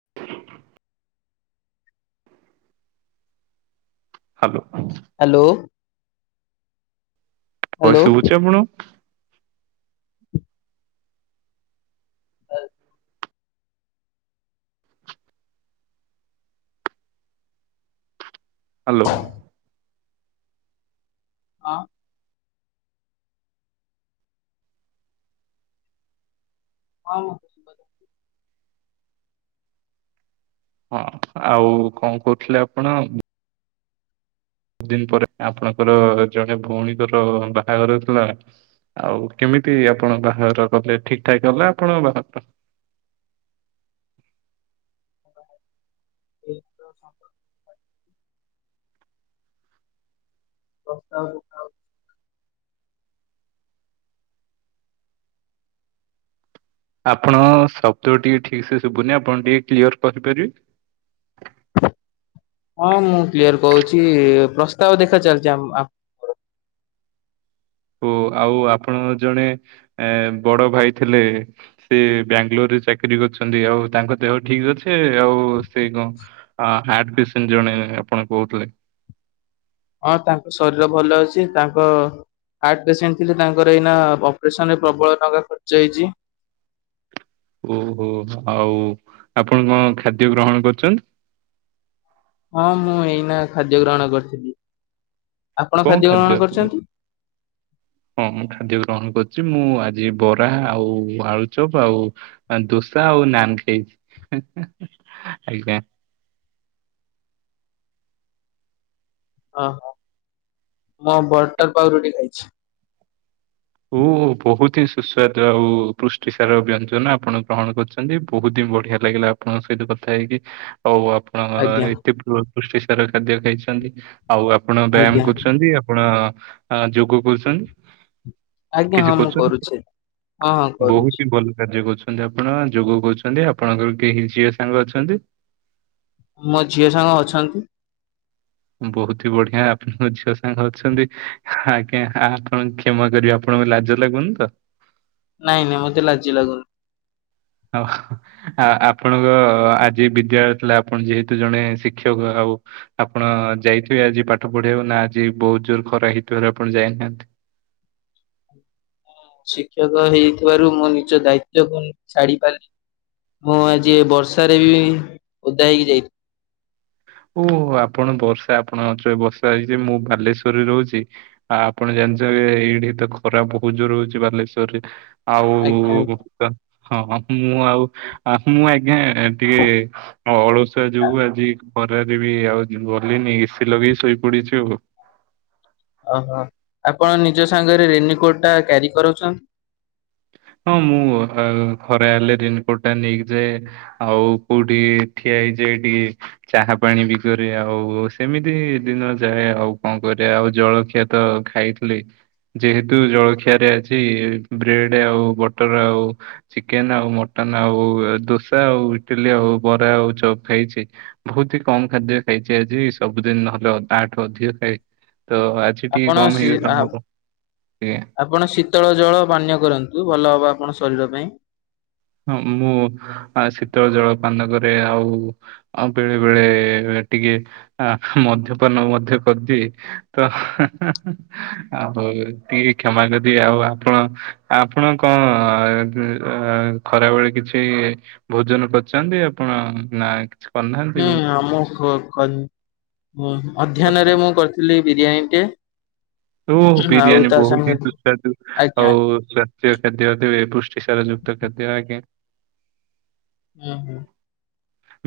[inaudible] Hello. Hello. ଭ‌ଏସ hello. ଶୁବୁଚି ଆପଣଙ୍କୁ? ହାଲୋ। ହଁ। ହଁ। ଶୁଭାଯାଉଛି। ହଁ ଆଉ କଁ କୋହୁଥିଲେ ଆପଣ? ଏତେ ଦିନ୍ ପରେ ଆପଣଙ୍କର ଜଣେ ଭଉଣୀଙ୍କର ବାହାଘର ହୋଉଥିଲା। ଆଉ କେମିତି ଆପଣଙ୍କ ବାହାଘର କଲେ ଠିକ୍ ଠାକ୍ ଗଲା ଆପଣଙ୍କ ବାହାଘର? [inaudible] ପ୍ରସ୍ତାବ ଆ ଆପଣ ଶବ୍ଦ ଟିକେ ଠିକ୍ ସେ ଶୁବୁନି। ଆପଣ ଟିକେ କ୍ଲିୟର କହି ପାରିବେ? ହଁ ମୁଁ କ୍ଲିୟର କୋହୁଚି ପ୍ରସ୍ତାବ ଦେଖା ଚାଲିଚି ଆମ ଆପ ଓ ଆଉ ଆପଣଙ୍କ ଜଣେ ଏ ବଡ ଭାଇ ଥିଲେ। ସେ ବାଙ୍ଗାଲୋର ରେ ଚାକିରି କରିୁଚନ୍ତି। ଆଉ ତାଙ୍କ ଦେହ ଠିକ ଅଛି? ସେ ଆଉ ସେଇ କଣ ହାଟ୍ ପେସେଣ୍ଟ ଜଣେ ଆପଣ କୋହୁଥିଲେ। ହଁ ତାଙ୍କ ଶରୀର ଭଲ ଅଛି ତାଙ୍କ ହାର୍ଟ ପେସେଣ୍ଟ ଥିଲେ ତାଙ୍କର ଏଇନା ଅପରେସନ ରେ ପ୍ରବଳ ଟଙ୍କା ଖର୍ଚ୍ଚ ହେଇଚି। ଓହୋ ଆଉ ଆପଣ କଣ ଖାଦ୍ୟ ଗ୍ରହଣ କରୁଚନ୍ତି। ହଁ ମୁଁ ଏଇନା ଖାଦ୍ୟ ଗ୍ରହଣ କରିଥିଲି। ଆପଣ ଖାଦ୍ୟ ଗ୍ରହଣ କରିଚନ୍ତି? ହଁ। ହଁ ମୁଁ ଖାଦ୍ୟ ଗ୍ରହଣ କରୁଚି। ମୁଁ ଆଜି ବରା ଆଉ ଆଳୁଚପ ଆଉ ଦୋସା ଆଉ ନାନ୍ ଖାଇଚି ଆଜ୍ଞା। ଓହୋ ମୁଁ ବଟର ପାଉରୁଟି ଖାଇଚି। ଓ ବୋହୁତ ହିଁ ସୁସ୍ୱାଦ ଆଉ ପୃଷ୍ଟି ସାର ବ୍ୟଞ୍ଜନ ଆପଣ ଗ୍ରହଣ କରୁଚ ନ୍ତି ବୋହୁତ ହିଁ ବଢିଆ ଲାଗିଲା ଆପଣଙ୍କ ସହିତ କଥା ହେଇକି ଆଉ ଆ ଣ ଆଜ୍ଞା ଏତେ ପୃ-ପୃଷ୍ଟି ସାର ଖାଦ୍ୟ ଖାଇଚନ୍ତି। ଆଉ ଆପଣ ଆଜ୍ଞା ବ୍ୟାୟାମ କରୁଚନ୍ତି ଆ ଆପଣ ଯୋଗ କରୁଚନ୍ତି? ଆଜ୍ଞା ହଁ ମୁଁ କରୁଚି ହଁ ବହୁତ କରୁଚି। ଭଲ କାର୍ଯ୍ୟ କରୁଚନ୍ତି ଆପଣ ଯୋଗ କରୁଚନ୍ତି। ଆପଣଙ୍କର କେହି ଝିଅ ସାଙ୍ଗ ଅଛନ୍ତି? ମୋ ଝିଅ ସାଙ୍ଗ ଅଛନ୍ତି। ବୋହୁତହି ବଢିଆ ଆପଣଙ୍କ ଝିଅ ସାଙ୍ଗ ଅଛନ୍ତି ଆଜ୍ଞା ଆପଣ ଝି କ୍ଷମା କରିବେ ଆପଣଙ୍କୁ ଲାଜ ଲାଗୁନି ତ? ନାଇଁ ନାଇଁ ମତେ ଲଜଜି ଲାଗୁନ୍। ଆଉ ଆ ଆପଣଙ୍କ ଆଜି ବିଦ୍ୟାଳୟ ଥିଲା ଆପଣ ଯେହେତୁ ଜଣେ ଶିକ୍ଷକ ଆଉ‌ ଆପଣ ଯାଇଥିବେ ଆଜି ପାଠ ପଢେଆକୁ ନା ଆଜି ବୋହୁତ ଜୋର ଖରା ହେଇଥିବାରୁ ଆପଣ ଯାଇନାହାନ୍ତି? ଶିକ୍ଷକ ହେଇଥିବାରୁ ମୁଁ ନିଜ ଦାୟିତ୍ୱକୁ ଛାଡି ପାରିଲି ମୁଁ ଆଜି ବର୍ଷାରେ ବି ଓଦା ହେଇକି ଯାଇଥି ଓହୋ ଆପଣ ବର୍ଷା ଆପଣଙ୍କ ଅଞ୍ଚଳରେ ବର୍ଷା ହେଇଚି ମୁଁ ବାଲେଶ୍ୱରରେ ରହୁଚି। ଆ ଆପଣ ଜାଣିଚନ୍ତି ଏଇଠି ତ ଖରାପ ବୋହୁତ ଜୋରେ ହୋଉଚି ବାଲେଶ୍ଵରରେ। ଆଜ୍ଞା ଆଉ ଆଜ୍ଞା ତ ହଁ ମୁଁ ଆଉ ଆ ମୁଁ ଆଜ୍ଞା। ଏ ଟିକେ ଅଳସୁଆ ଯୋଗୁ ଆଜି ଖରାରେ ବି ଆଉ ଯି ଗଲିନି ଏସି ଲଗେଇ ଶୋଇପଡିଛି ଆଉ। ଓହୋ ଆପଣ ନିଜ ସାଙ୍ଗରେ ରେନିକୋଟଟା କ୍ୟାରି କରୁଛନ୍। ହଁ ମୁଁ ଆ ଖରା ହେଲେ ରେନକୋଟଟା ନେଇକି ଯାଏ। ଆଉ କୋଉଠିକି ଠିଆ ହେଇଚି ଏଇଠି। ଚାହା ପାଣି ବି କରେ ଆଉ ସେମିତି ଦିନ ଯାଏ ଆଉ କଣ କରେ ଆଉ ଜଳଖିଆ ତ ଖାଇଥିଲି ଯେହେତୁ ଜଳଖିଆରେ ଅଛି ବ୍ରେଡେ ଆଉ ବଟର ଆଉ ଚିକେନ ଆଉ ମଟନ ଆଉ ଦୋସା ଆଉ ଇଟିଲି ଆଉ ବରା ଆଉ ଖାଇଚି। ବୋହୁତ ହି କମ ଖାଦ୍ୟ ଖାଇଚି ଆଜି ସବୁଦିନ ନହେଲେ ଅ ଆଠୁ ଅଧିକ ଖାଏ ତ ଆଜି ସେ ଟିକେ ଆପଣ କମ ସି ହେଇଗଲା ଆ ମୋର ଇଏ। ଆପଣ ଶୀତଳ ଜଳ ପାନୀୟ କରନ୍ତୁ ଭଲ ହବ ଆପଣ ଶରୀର ପାଇଁ। ହଁ ଆ ମୁଁ ଶୀତଳ ଜଳପାନ କରେ ଆଉ। ଆଉ ବେଳେ ବେଳେ ଟିକେ ଆ ମଦ୍ୟପାନ ମଧ୍ୟ କରିଦିଏ। ତ ହା ହା ହା। ଆଉ ହୋଉ ଟିକେ କ୍ଷମା କରିବେ ଆଉ ଆପଣ ଆପଣ କଣ ଆ ଏ ଖରାବେଳେ କିଛି ଭୋଜନ କରଚନ୍ତି ଆପଣ ନା କିଛି କରିନାହାନ୍ତି ହୁଁ ଏମିତି ଆମ କ କନ୍ ଅଧ୍ୟାନରେ କରିଛନ୍ତି? ମୁଁ କରଥିଲି ବିରିୟାନୀଟେ। ଓ ବିରିୟାନୀ ବହୁତହି ସାଙ୍ଗରେ ସୁସ୍ୱାଦୁ ଆଜ୍ଞା ଆଜ୍ଞା ଆଉ ଚା ଯା ଖଦ୍ୟ ଦେବେ ପୁଷ୍ଟିସାର ଯୁକ୍ତ ଖାଦ୍ୟ ଆଜ୍ଞା। ଉଁ ହୁଁ।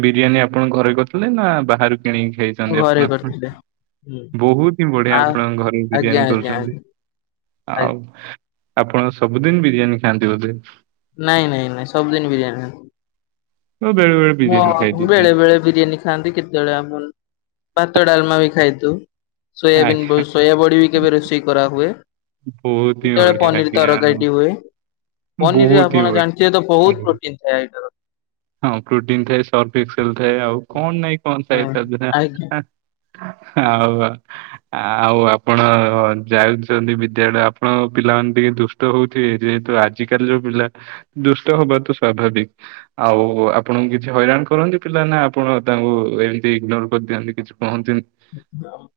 ବିରିୟାନୀ ଆପଣ ଘରେ କରିଥିଲେ ନା ବାହାରୁ କିଣିକି ହୁଁ ହେଇଚନ୍ତି ଘରେ ଆପଣଙ୍କ କରିଥିଲେ। ହୁଁ ବୋହୁତ ହିଁ ବଢିଆ ଆ ଆପଣଙ୍କ ଘରେ ବି ଆଜ୍ଞା ବିରିୟାନୀ ଆଜ୍ଞା କରୁଛନ୍ତି ଆଜ୍ଞା ଆଜ୍ଞା ଆଉ ଆପଣ ସବୁଦିନ ବିରିୟାନୀ ଖାଆନ୍ତି ବୋଧେ। ନାଇଁ ନାଇଁ ନାଇଁ ସବୁଦିନ ବିରିୟାନୀ ଖାଏ ଓ ବେଳେ ବେଳେ ବିରିୟାନୀ ମୁଁ ଖାଇଦଉଛନ୍ତି। ବେଳେବେଳେ ବିରିୟାନୀ ଖାଆନ୍ତି କେତେବେଳେ ଆପଣ ଭାତ ଡାଲମା ବି ଖାଇଦୋଉ। ସୋୟାବିନ୍ ବ ଆଜ୍ଞା ସୋୟାବଡ଼ି ବି କେବେ ରୋଷେଇ କରାହୁୁଏ। ବହୁତ ହିଁ ସେତେବେଳେ ବଢିଆ ପନିର ଆଜ୍ଞା। ତରକାରୀଟି ହୁଏ। ପନିରୀ ବହୁତ ହିଁ ଆପଣ ବଢିଆ। ଜାଣିଥିବେ ତ ବୋହୁତ ଆଜ୍ଞା। ପ୍ରୋଟିନ ଥାଏ ହେଟାର। ହଁ ପ୍ରୋଟିନ୍ ଥାଏ ସଲଫଏକ୍ସେଲ୍ ଥାଏ ଆଉ କଣ ନାଇଁ କଣ ଥାଏ ହଁ ତା ଦେହରେ ଆଜ୍ଞା ଏଁ। ଆଉ ଆଉ ଆପଣ ଯାଉଚନ୍ତି ବିଦ୍ୟାଳୟ ଆପଣଙ୍କ ପିଲାମାନେ ଟିକେ ଦୁଷ୍ ଷ୍ଟ ହୋଉଥିବେ ଯେହେତୁ ଆଜିିକାଲି ଯୋଉ ପିଲା ଦୁଷ୍ଟ ହବା ତ ସ୍ୱଭାବିକ। ଆଉ ଆପଣଙ୍କୁ କିଛି ହଇରାଣ କରନ୍ତି ପିଲା ନା ଆପଣ ତାଙ୍କୁ ଏମତି ଇଗ୍ନୋର କରିଦିଅନ୍ତି କିଛି କୁହନ୍ତିନି? ଏକଦମ୍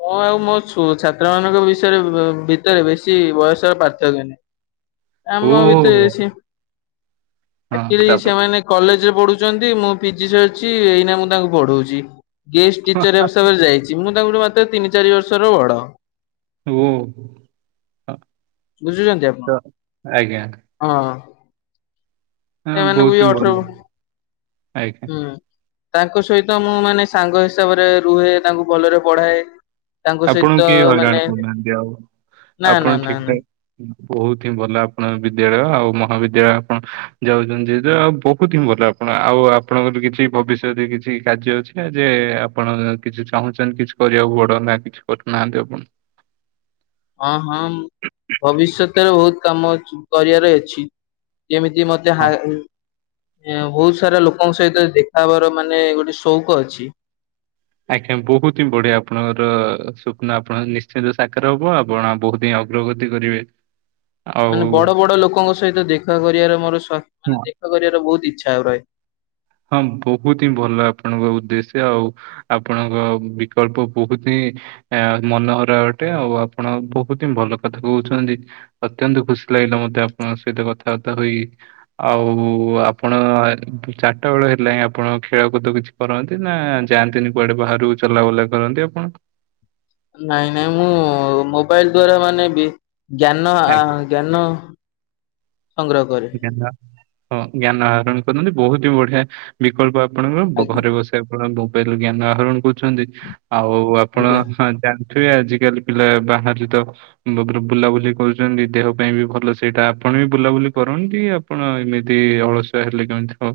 ମୁଁ ଆଉ ମୋ ଛୁ ଛାତ୍ରମାନଙ୍କ ବିଷୟରେ ବ ଭିତରେ ବେଶୀ ବୟସର ପାର୍ଥକ୍ୟ ନାହିଁ। [unintelligible] ଓ ଆମ ଭିତ ଅଛି। ହଁ ଆଚୁଆଲି ତାପରେ ସେମାନେ କଲେଜରେ ପଢୁଛନ୍ତି ମୁଁ ପିଜି ସରିଛି ଏଇନା ମୁଁ ତାଙ୍କୁ ପଢଉଛି। ଗେଷ୍ଟଟିଚର ଯାଇଛି ମୁଁ ତାଙ୍କଠୁ ମାତ୍ର ତିନି ଚାରି ବର୍ଷର ବଡ। ଓ ହ ବୁଝୁଛନ୍ତି ଆପଣ ତ ଆଜ୍ଞା। ହଁ। ହଁ ଏଇମାନଙ୍କୁ ବହୁତ ବି ହିଁ ଅଠର ଭଲ ଆଜ୍ଞା ହୁଁ। ତାଙ୍କ ସହିତ ମୁଁ ମାନେ ସାଙ୍ଗ ହିସାବରେ ରୁହେ ତାଙ୍କୁ ଭଲରେ ପଢାଏ ତାଙ୍କ ସହିତ ଆପଣଙ୍କୁ କିଏ ହଇରାଣ ମାନେ କରୁନାହାନ୍ତି ଆଉ? ନା ଆପଣ ନା ନା ନା ଠିକଠାକ୍ ବହୁତୁ ହିଁ ଭଲ ଆପଣ ବିଦ୍ୟାଳୟ ଆଉ ମହାବିଦ୍ୟାଳୟ ଆପଣ ଯାଉଛନ୍ତି ଆଉ ବହୁତ ହିଁ ଭଲ ଆପଣ ଆଉ ଆପଣଙ୍କର କିଛି ଭବିଷ୍ୟତରେ କିଛି କାର୍ଯ୍ୟ ଅଛି ଯେ ଆପଣ କିଛି ଚାହୁଁଛନ୍ତି କିଛି? କରିବାକୁ ବଡ ନା କିଛି କରୁନାହାନ୍ତି ଆପଣ? ହଁ ହଁ ଭବିଷ୍ୟତରେ ବହୁତ କାମ ଅଛି କରିବାର ଅଛି। ଯେମିତି ମୋତେ ହଁ ହା ଇଁ ବହୁତ ସାରା ଲୋକଙ୍କ ସହିତ ଦେଖା ହବାର ମାନେ ଗୋଟେ ସଉକ ଅଛି ଆଜ୍ଞା ବହୁତ ହିଁ ବଢିଆ ଆପଣଙ୍କର ସ୍ୱପ୍ନ ଆପଣଙ୍କ ନିଶ୍ଚିନ୍ତ ସାକାର ହବ ଆପଣ ବହୁତ ହିଁ ପ୍ରଗତି କରିବେ। ମାନେ ବଡ ଆଉ ବଡ ଲୋକଙ୍କ ସହିତ ଦେଖା କରିବାର ମୋର ମାନେ ଦେଖା କରିବାର ବହୁତ ଇଚ୍ଛା ଆଉ ରହେ। ହଁ ବହୁତ ହିଁ ଭଲ ଆପଣଙ୍କ ଉଦ୍ଦେଶ୍ୟ ଆଉ ଆପଣଙ୍କ ବିକଳ୍ପ ବହୁତ ହିଁ ଆ ମନହରା ଅଟେ ଆଉ ଆପଣ ବହୁତ ହିଁ ଭଲ କଥା କହୁଛନ୍ତି। ଅତ୍ୟନ୍ତ ଖୁସି ଲାଗିଲା ମତେ ଆପଣଙ୍କ ସହିତ କଥାବାର୍ତ୍ତା ହୋଇ। ଆଉ ଆପଣ ଚା ରଟା ବେଳ ହେଲା ହିଁ ଆପଣ ଖେଳକୁଦ କିଛି କରନ୍ତି? ନା ଯାଆନ୍ତିନି କୁଆଡ଼େ ବାହାରୁକୁ ଚଲାବୁଲା କରନ୍ତି ଆପଣ? ନାଇଁ ନାଇଁ ମୁଁ ମୋବାଇଲଦ୍ଵାରା ମାନେ ବି ଜ୍ଞାନ ଆ ଜ୍ଞାନ ସଂଗ୍ରହ କରେ। ଆଜ୍ଞା ଜ୍ଞାନ ଆହରଣ କରନ୍ତି ବହୁତ ହି ବଢିଆ ବିକଳ୍ପ ଆପଣଙ୍କର ଆଜ୍ଞା ଘରେ ବସି ଆପଣ ମୋବାଇଲ ଜ୍ଞାନ ଆହରଣ କରୁଛନ୍ତି ଆଉ ଆପଣ ଆଜ୍ଞା। ହା ଯାନ୍ ଣିଥିବେ ଆଜିକାଲି ପିଲା ବାହାରି ତ ବୁ ବ୍ରୁ ବୁଲାବୁଲି କରୁଛନ୍ତି ଦେହ ପାଇଁ ବି ଭଲ ସେଇଟା ଆପଣ ବି ବୁଲାବୁଲି କରନ୍ତି ଆପଣ ଏମିତି ଅଳସୁଆ ହେଲେ କେମିତି ହବ।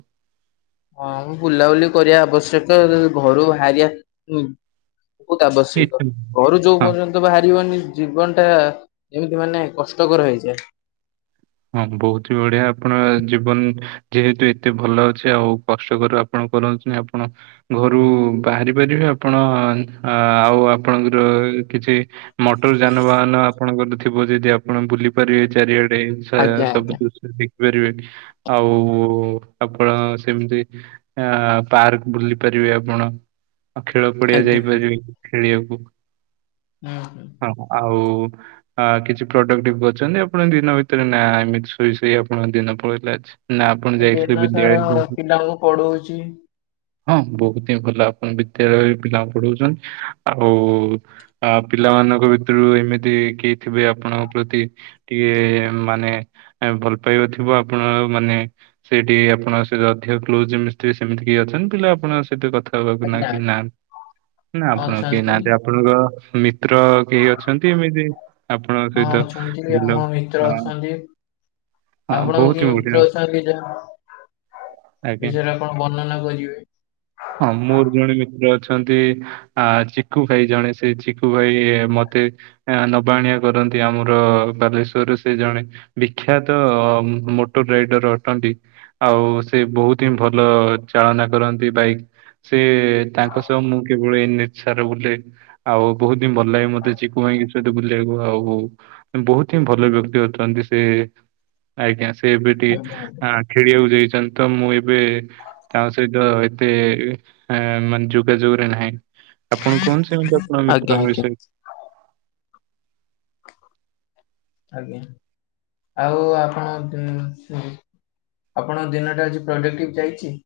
ହଁ ମୁଁ ବୁଲାବୁଲି କରିବା ଆବଶ୍ୟକ ଘରୁ ବାହାରିବା ବହୁତ ଆବଶ୍ୟକ। ଇଚ୍ଛା ଘରୁ ଯୋଉ ହଁ ପର୍ଯ୍ୟନ୍ତ ବାହାରିବନି ଜୀବନ ଟା ଏମିତି ମାନେ କଷ୍ଟକର ହେଇଯାଏ। ହଁ ବହୁତ ହି ବଢିଆ ଆପଣ ଜୀବନ ଯେହେତୁ ଏତେ ଭଲ ଅଛି ଆଉ କଷ୍ଟକର ଆପଣ କରନ୍ତୁନି ଆପଣ ଘରୁ ବାହାରି ପାରିବେ ଆପଣ ଆଉ ଆପଣଙ୍କର କିଛି ମଟର ଯାନବାହାନ ଆପଣଙ୍କର ଥିବ ଯଦି ଆପଣ ବୁଲି ପାରିବେ ଚାରିଆଡେ। ଆ ଆଜ୍ଞା ସବୁ ଆଜ୍ଞା ଦୃଶ୍ୟ ଦେଖିପାରିବେ ଆଉ ଆପଣ ସେମିତି ଅ ପାର୍କ ବୁଲିପାରିବେ ଆପଣ। ଆଉ ଖେଳ ପଡିଆ ଆଜ୍ଞା। ଯାଇପାରିବେ ଖେଳିବାକୁ। ହୁଁ ହୁଁ। ହ ଆଉ ଆ କିଛି ପ୍ରଡକ୍ଟିଭ କରିଛନ୍ତି ଆପଣ ଦିନ ଭିତ ତରେ ନା ଏମିତି ଶୋଇ ଶୋଇ ଆପଣଙ୍କ ଦିନ ପଳେଇଲେ ଆଜି? ନା ଆପଣ ହୁଁ ଦିନ ଯାଇଥିଲେ ବିଦ୍ୟା ସାରା [unintelligible] ପିଲାଙ୍କୁ ପଢଉଛି। ହଁ ବହୁତ ହିଁ ଭଲ ଆପଣ ବିଦ୍ୟାଳୟ ପିଲାଙ୍କୁ ପଢଉଛନ୍ତି ଆଉ ଆ ପିଲାମାନଙ୍କ ଭିତରୁ ଏମିତି କେହି ଥିବେ ଆପଣଙ୍କ ପ୍ରତି ଟିକେ ମାନେ ଭଲ ପାଇବା ଥିବ ଆପଣ ମାନେ ସେଠି ଆପଣଙ୍କ ସହିତ ଅଧିକ କ୍ଲୋଜ ଏମିତି ସେମିତି କି ଅଛନ୍ତି ପିଲା ଆପଣଙ୍କ ସହିତ କଥା କେହି ଆଜ୍ଞା ନାହାନ୍ତି ନା ଆପଣଙ୍କ କେହି ଅଛନ୍ତି ନାହାନ୍ତି ଆପଣଙ୍କ ମି ତ୍ର କେହି ଅଛନ୍ତି ଏମିତି ଆପଣଙ୍କ ହଁ ସହିତ ଅଛନ୍ତି ଆମ ବୁଲ ମିତ୍ର ହଁ ଅଛନ୍ତି ହଁ ଆପଣଙ୍କ ବହୁତ କିଏ ହିଁ ବଢିଆ ମିତ୍ର ଅଛନ୍ତି ଯାହା ଆଜ୍ଞା ବିଷୟରେ ଆପଣ ବର୍ଣ୍ଣନା କରିବେ? ହଁ ମୋର ଜଣେ ମିତ୍ର ଅଛନ୍ତି। ଆ ଚିକୁୁ ଭାଇ ଜଣେ ସେ ଚିକୁୁ ଭାଇ ମତେ ଆ ନବାଆଣିବା କରନ୍ତି ଆମର ବାଲେଶ୍ଵର ସେ ଜଣେ ବିଖ୍ୟାତ ମୋଟ ରାଇଡର ଅଟନ୍ତି। ଆଉ ସେ ବହୁତ୍ ହିଁ ଭଲ ଚାଳନା କରନ୍ତି ବାଇକ୍। ସେ ତାଙ୍କ ସହ ମୁଁ କେବଳ ଏ ନେଛାରେ ବୁଲେ। ଆଉ ବହୁତ ହିଁ ଭଲ ଲାଗେ ମତେ ଚିକୁ ଭାଇଙ୍କ ସହିତ ବୁଲିବାକୁ। ଆଉ ବହୁତ ହିଁ ଭଲ ବ୍ୟକ୍ତି। ଅଛନ୍ତି ସେ ଆଜ୍ଞା ସେ ଏବେ ଆଜ୍ଞା ଆଜ୍ଞା। ଟିକେ ଆଁ ଖେଳିବାକୁ ଯାଇଛନ୍ତି ତ, ମୁଁ ଏବେ ତାଙ୍କ ସହିତ ଏତେ ମାନେ ଯୋଗାଯୋଗରେ ନାହିଁ। ଆପଣ କୁହନ୍ତୁ ସେମିତି ଆପଣଙ୍କ ମିତ୍ରଙ୍କ ଆଜ୍ଞା ବିଷୟରେ। ଆଜ୍ଞା। ଆଉ ଆପଣ ଆପଣଙ୍କ ଦିନଟା ଆଜି ପ୍ରଡକ୍ଟିଭ ଯାଇଚି?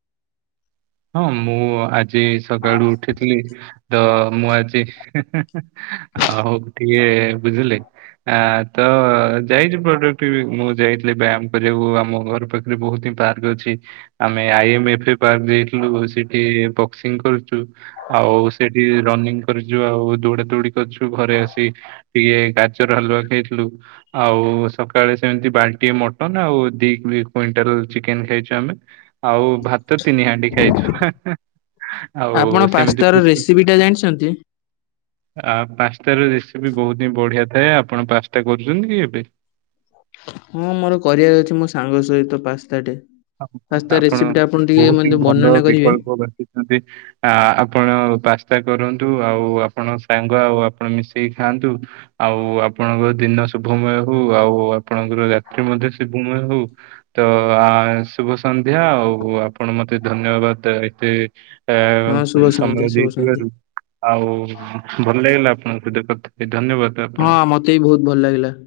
ହଁ ମୁଁ ଆଜି ସକାଳୁ ଉଠିଥିଲି, ତ ମୁଁ ଆଜି ହି ହି ଆଉ ଟିକେ ବୁଝିଲେ। ଆ ତ ଯାଇଛି ପ୍ରଡକ୍ଟିଭ୍। ମୁଁ ଯାଇଥିଲି ବ୍ୟାମ କରିବାକୁ ଆମ ଘର ପାଖ ବହୁତ୍ ହିଁ ପାର୍କ ଅଛି ଆମେ ଆଇ ଏମ ଏଫେ ପାର୍କ ଯାଇ ଥିଲୁ ସେଠି ବକ୍ସିଂ କରୁଚୁ। ଆଉ ସେଠି ରନିଙ୍ଗ କରିଛୁ ଆଉ ଦୌଡା ଦୌଡି କରିଛୁ ଘରେ ଆସି ଟିକେ ଗାଜର ହାୁଲୁଆ ଖାଇଥିଲୁ। ଆଉ ସକାଳେ ସେମତି ବାଲ୍ଟି ଏ ମଟନ୍ ଆଉ ଦି କୁଇଣ୍ଟାଲ ଚିକେନ ଖାଇଛୁ ଆମେ। ଆଉ ଭାତ ତିନି ହଣ୍ଡି। ହେଇଚୁ ହେ ହେ ଆଉ ଆପଣ ସେମିତି ପାସ୍ତାର ରେସିପି ଟା ଜାଣିଛନ୍ତି? ଆ ପାସ୍ତା ର ରେସିପି ବହୁତ୍ ହିଁ ବଢିଆ ଥାଏ। ଆପଣ ପାସ୍ତା କରୁଛନ୍ତି କି ଏବେ? ହଁ ମୋର କରିବାର ଅଛି ମୋ ସାଙ୍ଗ ସହିତ ପାସ୍ତାଟେ। ହଁ ପାସ୍ତା ଆପଣ ରେସିପି ଟା ଟିକେ ବହୁତ୍ ହିଁ ମତେ ଭଲ ବର୍ଣ୍ଣନା କରିବେ? ବିକଳ୍ପ ବାଣ୍ଟୁଛନ୍ତି। ଆ ଆପଣ ପାସ୍ତା କରନ୍ତୁ ଆଉ ଆପଣ ସାଙ୍ଗ ଆଉ ଆପଣ ମିଶିକି ଖାଆନ୍ତୁ। ଆଉ ଆପଣଙ୍କର ଦିନ ଶୁଭମୟ ହଉ। ଆଉ ଆପଣଙ୍କର ରାତ୍ରି ମଧ୍ୟ ଶୁଭମୟ ହଉ। ତ ଆ ଶୁଭ ସନ୍ଧ୍ୟା ଆଉ ଆପଣ ମତେ ଧନ୍ୟବାଦ ଏତେ ଆ ହଁ ଶୁଭ ସନ୍ଧ୍ୟା ସମୟ ଶୁଭ ସନ୍ଧ୍ୟା। ଦେଇଥିବାରୁ ଆଉ ଭଲ ଲାଗିଲା ଆପଣଙ୍କ ସହିତ କଥା ହେଇ ଧନ୍ୟବାଦ। ଆପଣଙ୍କୁ ହଁ ମତେ ବି ବହୁତ୍ ଭଲ ଲାଗିଲା।